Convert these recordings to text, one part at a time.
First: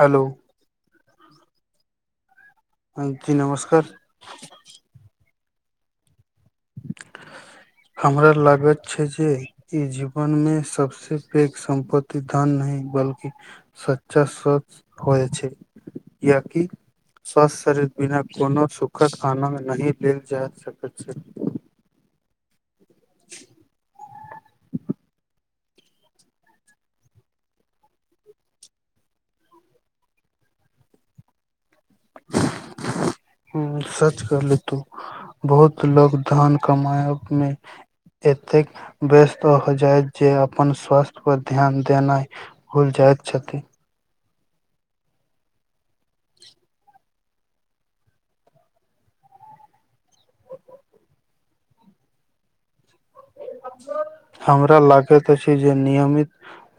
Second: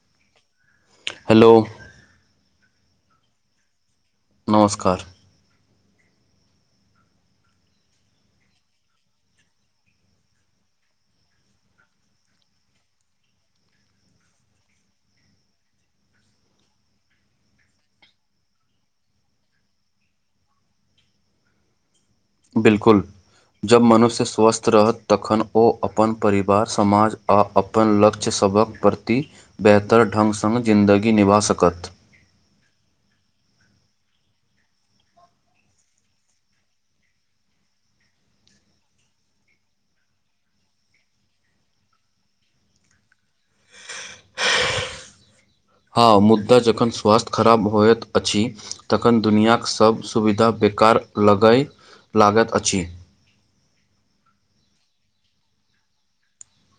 Hello hello ह जी नमस्कार नमस्कार ह हमरा लागत छै जे ई जीवन मे सबस पैघ सम्पत्तति धन नहि बल्कि सच्चा स होइ छै कियाकी स्वासथ शरीर बिना कोनो सुखद आनन्द नहि लेल जा सकैत छै बिलकुल जब मनुष्य स्वस्थ रहत तखन ओ अपन परिवार समाज आ अपन लक्ष्य सभक प्रति बेहतर ढंगसँ जिन्दगी निभा सकत ह सच कहले तु बहुत लोग धन कमायमे एतेक व्यस्त हो जाय जे अपन स्वास्थ्य पर ध्यान देनाइ भुल जाय अच छथि हँ मुद्दा जखन स्वास्थ्य खराब होइत अछि तखन दुनियाक सभ सुविधा बे कार लगय लागत अछि हमरा लागैत अछि जे नियमित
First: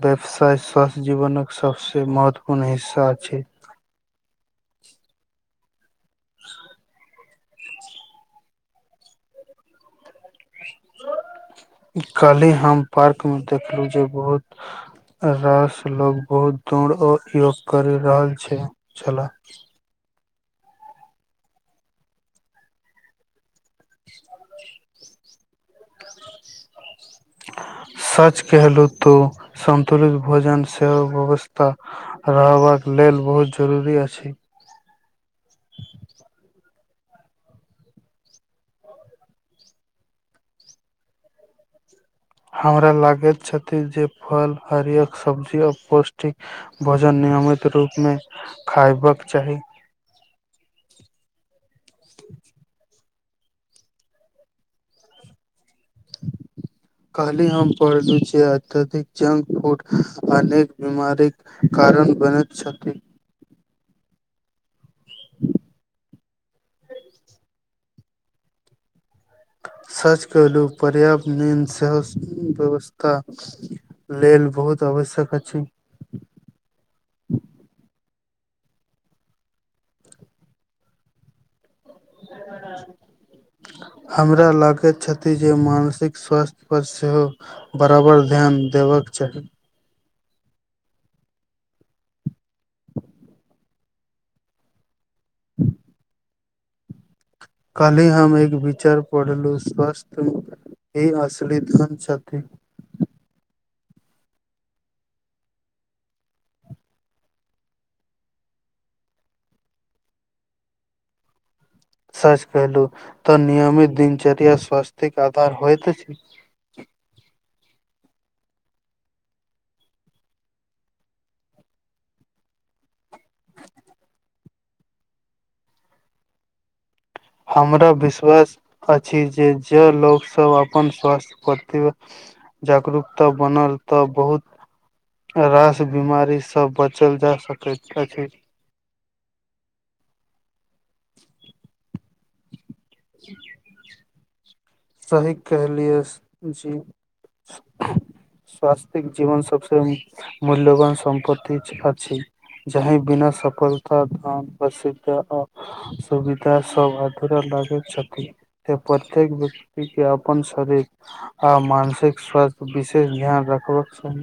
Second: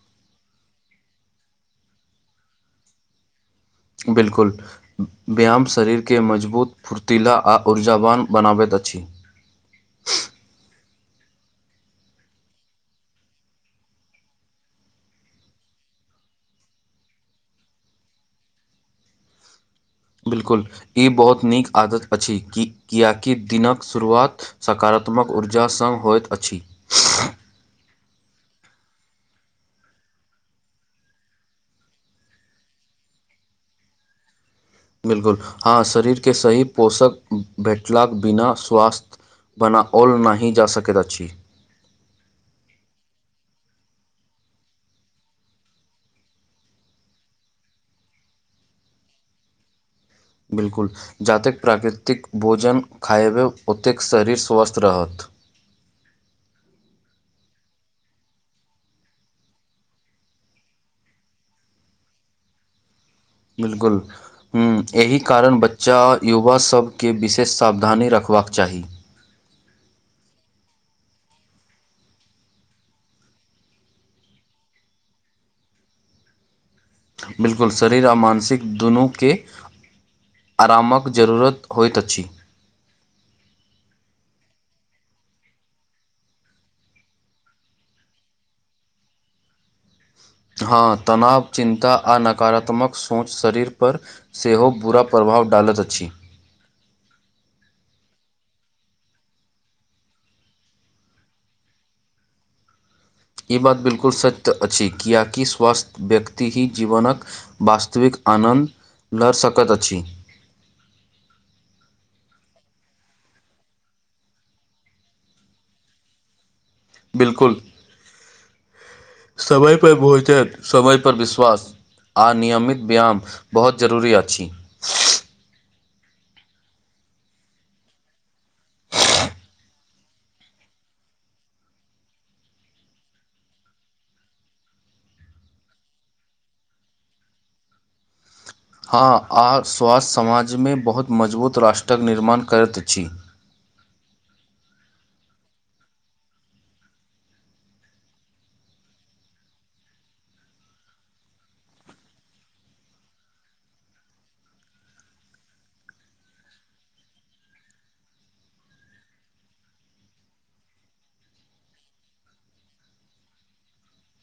व्यवसाय स्वास्थ्य जीवनके सबसे महत्वपूर्ण हिस्सा छै बिलकुल व्यायाम शरीरके मजबूत फुर्तीला आ ऊर्जावान बनाबैत अछि [inaudible] कलहि हम पार्क मे देखलहुँ जे बहुत रास लोको बहुत दौड़ आ योग करि रहल छै छलाह बिल्कुल ई बहुत नीक आदत अछि कि किया कि दिनक शुरुआत सकारात्मक ऊर्जासँ होइत अछि सच कहलहुँ तु संतुलित भोजन सेहो व्यवस्था रहबाक लेल बहुत जरूरी अछि बिलकुल हँ शरीर के सही पोषक भेटलाक बिना स्वास्थ्य बना ओल नहि जा सकैत अछि हमरा लागैत छथि जे फल हरियर सब्जी ओर पौष्टिक भोजन नहि नियमित रूपमे खायबाक चाही बिल्कुल जतेक प्राकृतिक भोजन खायबै ओतेक शरीर स्वस्थ रहत [inaudible] कहली हम पढ़लु छियै अत्यधिक जंक फूड अनेक बीमारी कारण बने छथि बिलकुल ह एहि कारण बच्चा युवा सभके विशेष सावधानी रखबाक चाही सच कहलू पर्याप्त नींद सेहो व्यवस्था लेल बहुत आ वश्यक अछि [inaudible] दुनू के अरामक जरूरत होइत अछि हमरा लागैत छथि जे मानसिक स्वास्थ्य पर सेहो बराबर ध्यान देबक चाही हँ तनाव चिन्ता आ नकारात्मक सोच शरीर पर सेहो बुरा प्र भाव डालत अछि काल्ही हम एक विचार पढ़लु स्वस्थ्य ही असली धन छथि ई बात बिलकुल सत्य अछि किया कि स्वस्थ व्यक्ति ही जीवनक वास्तविक आनन्द ल‌ सकत अछि सच कहलु तऽ नियमित दिनचरिया स्वास्तिक आधार होइत छै बिलकुल समय पर भोजन समय पर विश्वास आ नियमित व्यायाम बहुत जरूरी अछि हमरा विश्वास अछि जे जे लोकसभ अपन स्वास्थ्य प्रति जागरूकता बनल तऽ बहुत रास बिमारीसँ बचल जा सकैत अछि हँ आ स्वास्थ्य समाजमे बहुत मजबूत राष्ट्रक निर्माण करैत अछि सही कहलियै जी स्वासथिक जीवन ससे मूल्यवान सम्पत्ति आ छी जहय बिना सफलता धन असिधा आ सुविधा सब आधार लागे छथि प्रत्येक व्यक्ति के अपन शरीर आ मानसिक स्वास्थ विशेष ध्यान रखबाक स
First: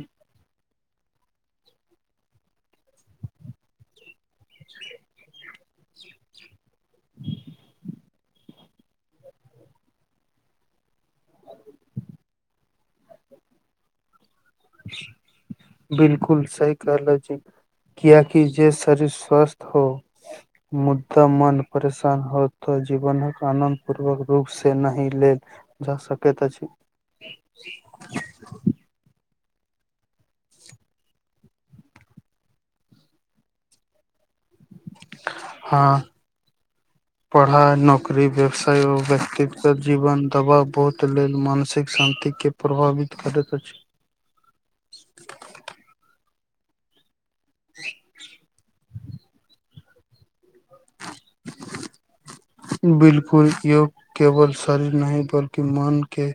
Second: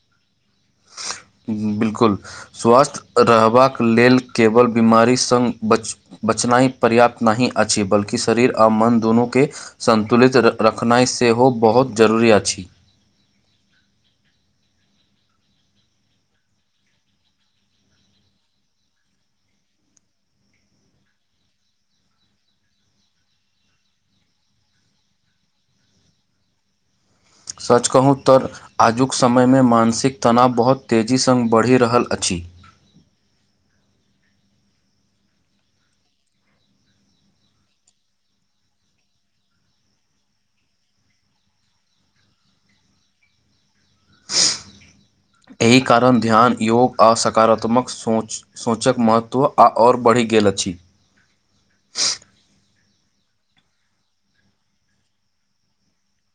बिलकुल स्वस््थ रहबाक लेल केवल बीमारी सङ् बच बचनाइ पर्याप्त नहि अछि बल्कि शरीर आ मन दुनू के संन्तुलित रखनाइ सेहो बहुत जरूरी अछि [inaudible] [inaudible] बिलकुल सही कहलखिन कियाकि जे शरीर स्वस्थ हो मुद्दा मन परेशान हो तऽ जीवनक आनंद पूर्वक रूप से नहि लेल जा सकैत अछि सच कहूँ तऽ आजुक समयमे मानसिक तनाव बहुत तेजी सङ् बढ़ि रहल अछि हँ ह पढ़ाइ नौकरी व्यवसाय आ व्यक्तित्व जीवन दबाव बोत लेल मानसिक शान्ति के प्रभावित करैत छै [inaudible] एहि कारण ध्यान योग आ सकारात्मक सोच सोचक महत्त्व आ आओर बढ़ि गेल अछि बिलकुल योग केवल शरीर नहि बल्कि मन के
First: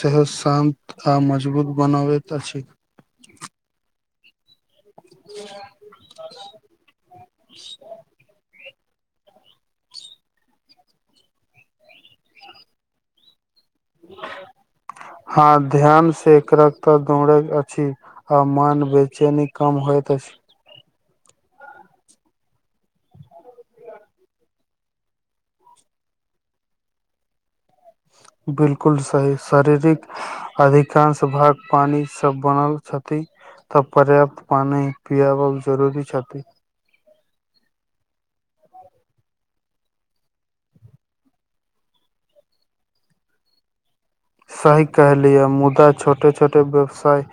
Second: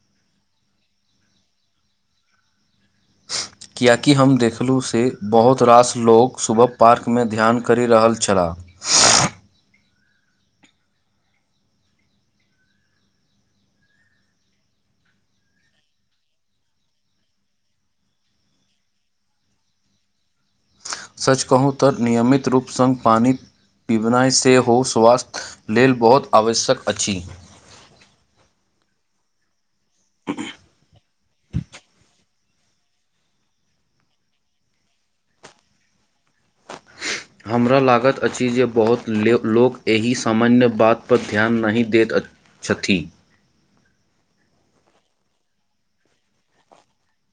सहत शान्त आ मजबूत बनाबैत अछि किएकि हम देखलहुँ से बहुत रास लोक सुबह पार्कमे ध्यान करि रहल छलाह [inaudible] हँ ध्यान से एकरक तऽ दौड़ैत अछि आ मान बेचेनी कम होइत अछि सच कहूँ तऽ नियमित रूप सङ् पानी पिबनाइ सेहो स्वास्थ्य लेल बहुत आवश्यक अछि बिलकुल सही शारीरिक अधिकांश भाग पानी स बनल छथि तब पर्याप्त पानी पियाबल जरूरी छथि [inaudible] हमरा लागैत अछि जे बहुत लोक एहि सामान्य बातपर ध्यान नहि दैत छथि सही कहलियै मुदा छोटे छोटे व्यवसाय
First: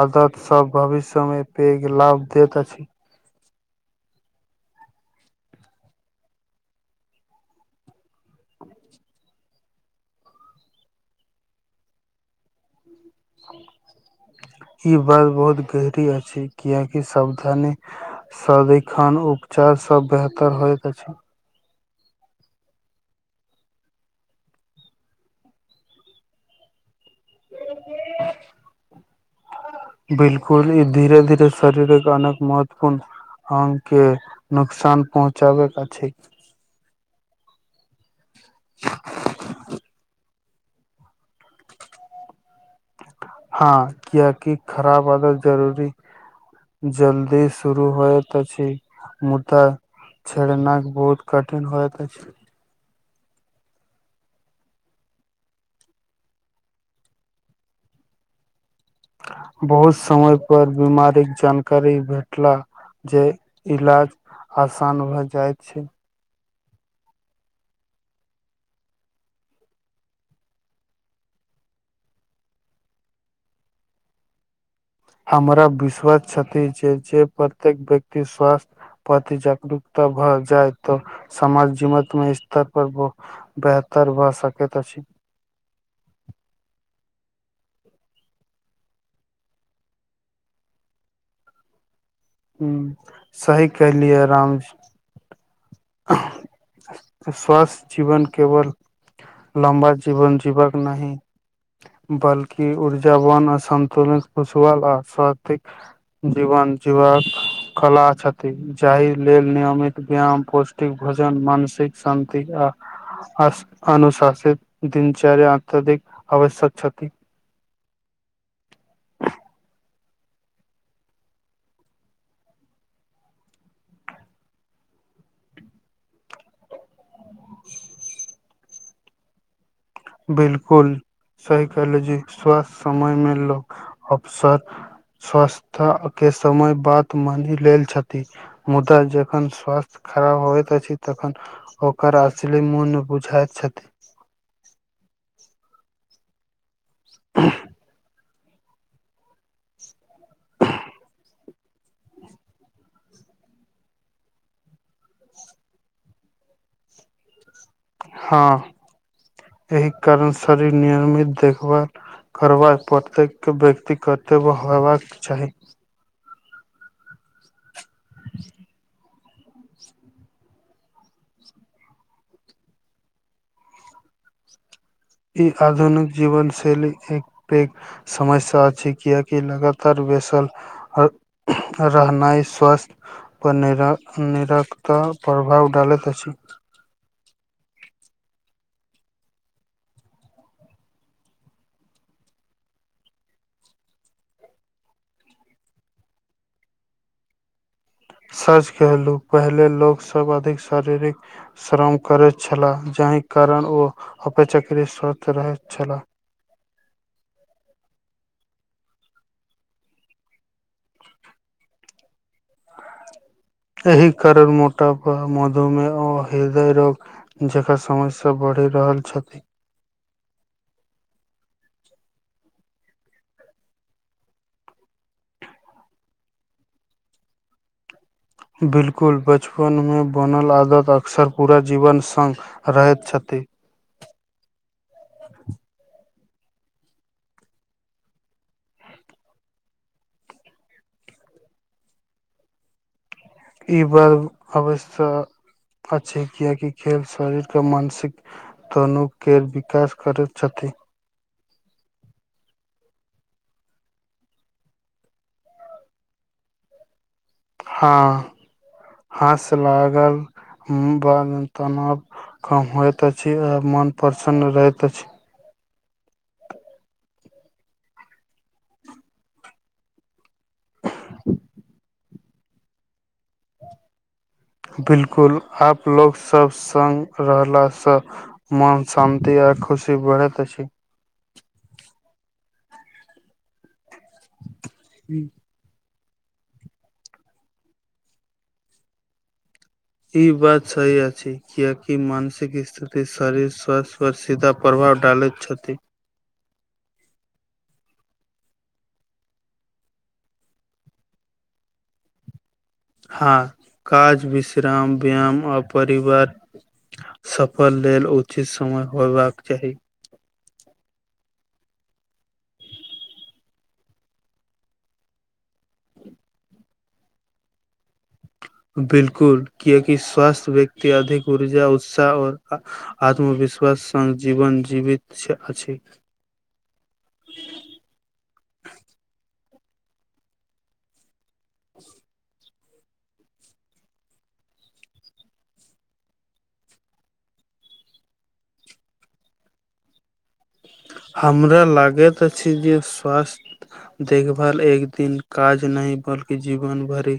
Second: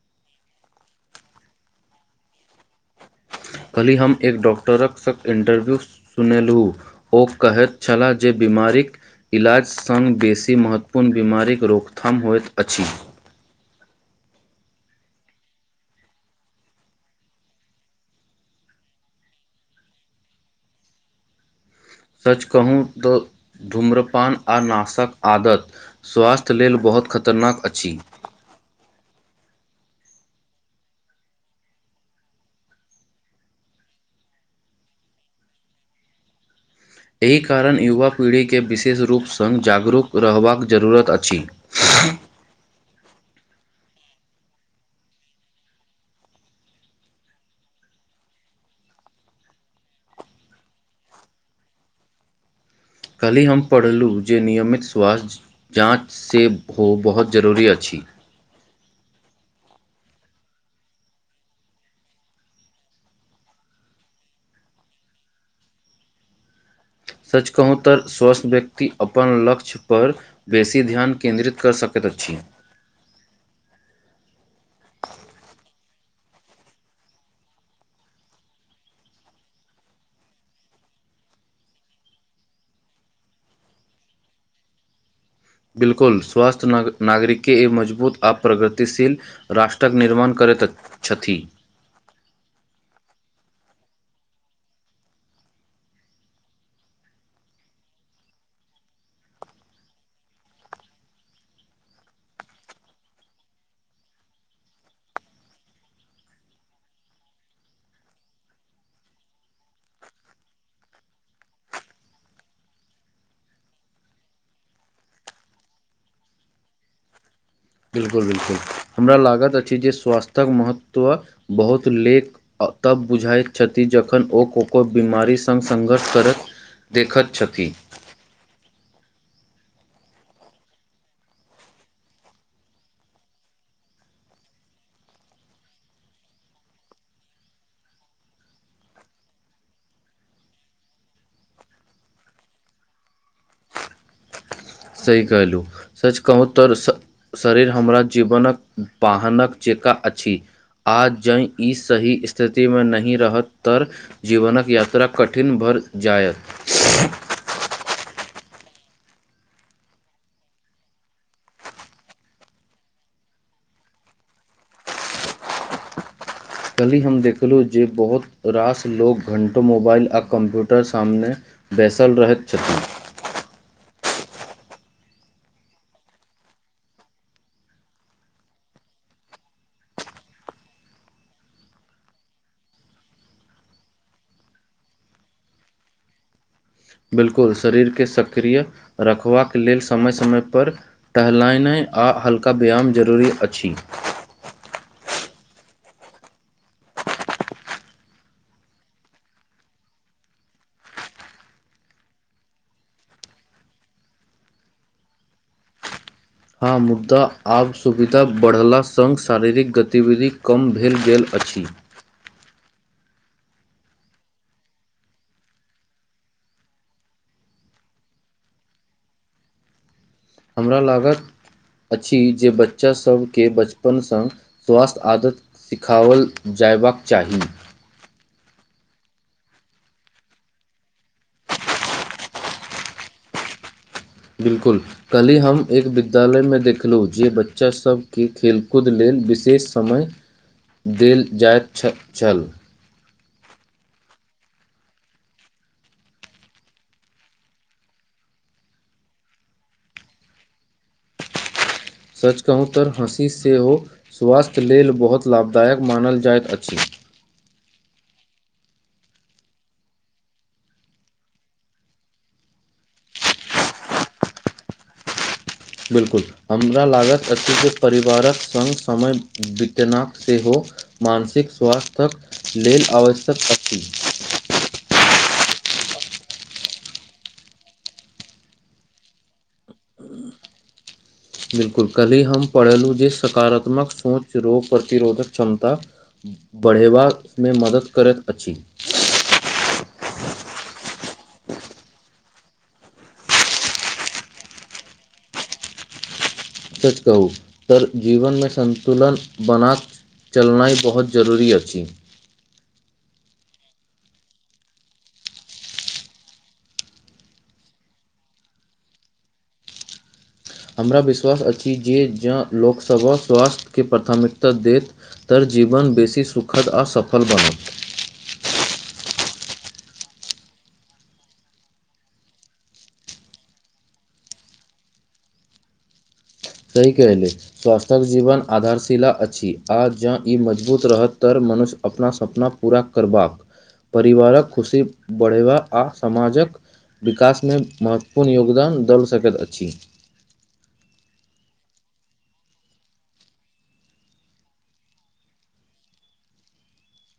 आदत सभ भविष्यमे पेघ लाभ देैत छी कहल्हि हम एक डॉक्टरक इंटरव्यू सुनेलहुँ ओ कहैत छलाह जे वि बीमारीक इलाज सङ्ग बेसी महत्वपूर्ण बीमारीक रोकथाम होइत अछि [inaudible] ई बात बहुत गहरी अछि कियाकि सावधानी सदिखन उपचार सभ बेहतर होइत अछि सच कहू तऽ धूम्रपान आ नाशक आदत स्वास्थ्य लेल बहुत खत तरनाक अछि बिलकुल ई धीरे धीरे शरीरक अनेक महत्वपूर्ण आंग के नुकसान पहुँचाबैत अछि एहि कारण युवा पीढ़ी के विशेष रूप सँ जागरूक रहबाक जरूरत अछि हँ कियाकि खराब आदत जरूरी जल्दी शुरू होइत अछि मुदा छड़ न बहुत कठिन होय अछि काल्हि हम पढ़लहुँ जे नियमित स्वास्थ्य जाँचसँ हो बहुत जरूरी अछि [inaudible] बहुत समय पर बीमारीक जानकारी भेटला जे इलाज आसान भए जाइत छै सच कहू तऽ स्वस्थ व्यक्ति अपन लक्ष्य पर बेसी ध्यान केंन्द्रित कर सकत अछि हमरा विश्वास छती जे जे प्रत्येक व्यक्ति स्वस्थ प्रति जागरूकता भऽ जाय तऽ समाज जीवत मे स्तर पर पैर कर बा सकेत अछि बिलकुल स्वस्थ्य नाग नागरिके ई मजबूत आ् प्रगतिशील राष्ट्रक निर्माण कर करैत छथि ह सही कहलियै रामजी [inaudible] स्वासथ जीवन केवल लम्बा जीवन जीवक नहि बल्कि ऊर्जाावान अ सन्तुलन खुशहाल आ स्वातिक जीवन जीवक कला छथि जाहि लेल नियमित व्यायाम पोष्ट भोजन मानसिक शान्तिक आ अस अनुशासित दिनचर्य अत्यधिक आवश्यक छथि बिल्कुल बिलकुल हमरा लागैत अछि जे स्वास्थ्यक महत्व बहुत लेक तब बुझाइत छथि जखन ओ कोको बीमारी सङ् संघर्ष करैत देखैत छथि बिल्कुल साइकोलोजी स्वास्थ समय मे लोग अवसर स्वस्थ के समय बात मानि लेल छथि मुदा जखन स्वास्थ्य खराब होइत अछि तखन ओकर अश्ली मन बुझाइत छथि सही कहलु सच कहु त शरीर हमरा जीवनक वाहनक जेका अछि आज ज ई सही स्थिति मे नहि रहत त जीवनक यात्रा कठिन भर जाायत हँ एहि कारण शरीर नियमित देखभाल करबा प्रत्येक व्यक्ति कर्तव्य होबाक चाही कहली हम देखलहुँ जे बहुत रास लोग घण्टो मोबाइल आ कम्प्यूटर सामने बैसल रहैत छथिन ई आधुनिक जीवनशैली एक प समस्या अछि छै किएकि लगातार बैसल रहनाइ स्वास्थ्य पर निर निरकत प्रभाव डालैत अछि बिलकुल शरीर के सक्रिय रखबाक लेल समय समय पर टहलायने आ आ हल्का व्यायाम जरूरी अछि सच कहलहु पहिले लोक सभ अधिक शारीरिक श्रम करैत छलाह जे एहि कारण ओ अपचक्री सवस्थ रहैत छलाह हँ मुदा आब सुविधा बढ़ला सङ्ग शारीरिक गतिविधि कम भेल गेल अछि [inaudible] एहि कारण मोटापा मधुमेह हृदय रोग जेका समस्या बढ़ बढ़ि रहल छथिन हमरा लागल अछि जे बच्चास सभके बचपनसँ स्वास्थ्य आदत सिखाओल जा जयबाक चाही बिलकुल बचपनमे बनल आदत अक्सर पूरा जीवन सङ्ग रहैत छथिन [inaudible] बिलकुल कली हम एक वि विद्यालयमे देखलहुँ जे बच्चासभके खेलकूद लेल विशेष समय देल जाइत छल छल ई बर्ग अवश अछि कियाकि खेल शरीरके मानसिक तनु के विकास करैत छथि [unintelligible] सच कहूँ तऽ हँसी सेहो स्वास्थ्य लेल बहुत लाभदायक मानल जाइत अछि। हँ हँस लागल बाद तनाव कम होइत अछि आ मन प्रसन्न रहैत अछि बिल्कुल हमरा लागत अछि जे परिवारक सङ्ग समय बितेना सेहो मानसिक स्वास्थ्यक लेल आवश्यक अछि बिल्कुल आप लोग सब संग रहला से मन शांति आ खुशी बढ़ैत अ छी बिलकुल कल्हि हम पढ़ेलहुँ जे सकारात्मक सोच रोग प्रतिरोधक क्षमता बढ़यबामे मदद करैत अछि ई बात सही अछि कियकि मानसिक स्थिति शरीर स्वास्थ्य पर सीधा प्रभाव डालेत छथि सच कहू तऽ जीवनमे संन्तुलन बना चलनाई बहुत जरूरी अछि हँ काज विश्राम व्यायाम आ परिवार सफल लेल उचित समय होयबाक चाही हमरा विश्वास अछि जे जँ लोकसभा स्वास्थ्यके प्राथमिकता देत त जीवन बेसी सुखद आ सफल बनत बिलकुल कियाकि स्वास्थ्य व्यक्ति अधिक ऊर्जा उत्साह आ आत्मवि विश्वास स जीवन जीवित अछि। सही कहलिये स्वास्थ्यक जीवन आधारशिला अछि आ जँ ई मजबूत रहत तर मनुष्य अपना सपना पूरा करबाक परिवारक खुशी बढ़ेबा आ समाजक विकासमे महत्वपूर्ण योगदान दल सकैत अछि। हमरा लागैत अछि, जे स्वास्थ देखभाल एक दिन काज नहि बल्कि जीवन भरि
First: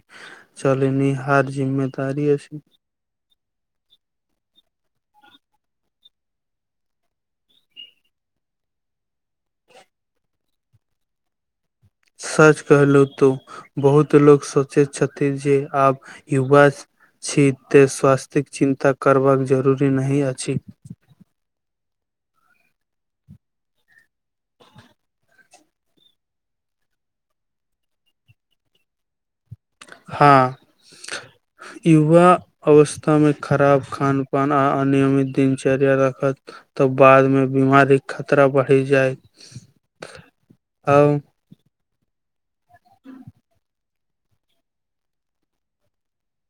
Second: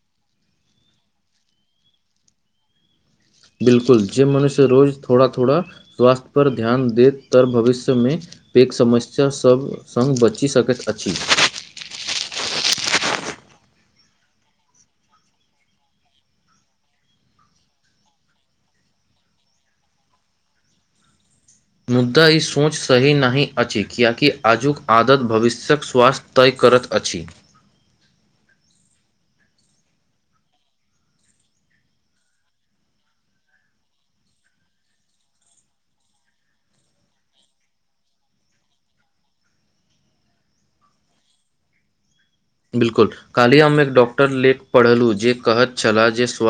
चलनिहार जिम्मेदारी अछि। बिलकुल जे मनुष्य रोज थोड़ा थोड़ा स्वास्थ्य पर ध्यान देत तर भविष्यमे पैघ समस्यास सभ सङ्ग बचि सकैत अछि। सच कहलहु तो बहुत लोक सोचैत छथि। जे आब युवा छी ते स्वास्थिक चिन्ता करबाक जरूरी नहि अछि। मुद्दा ई सोच सही नहि अछि, कियकि आजुक आदत भविष्य शक स्वास्थ्य तय करैत अछि, हँ, [inaudible] युवा अवस्था मे खराब खान पान आ अनियमित दिनचर्या राखत तऽ बाद मे बिमारी खतरा बढ़ी जाय [inaudible] आ बिल्कुल काली हम एक डॉक्टर लेख पढ़लहुँ जे कहैत छला जे स्वास्थ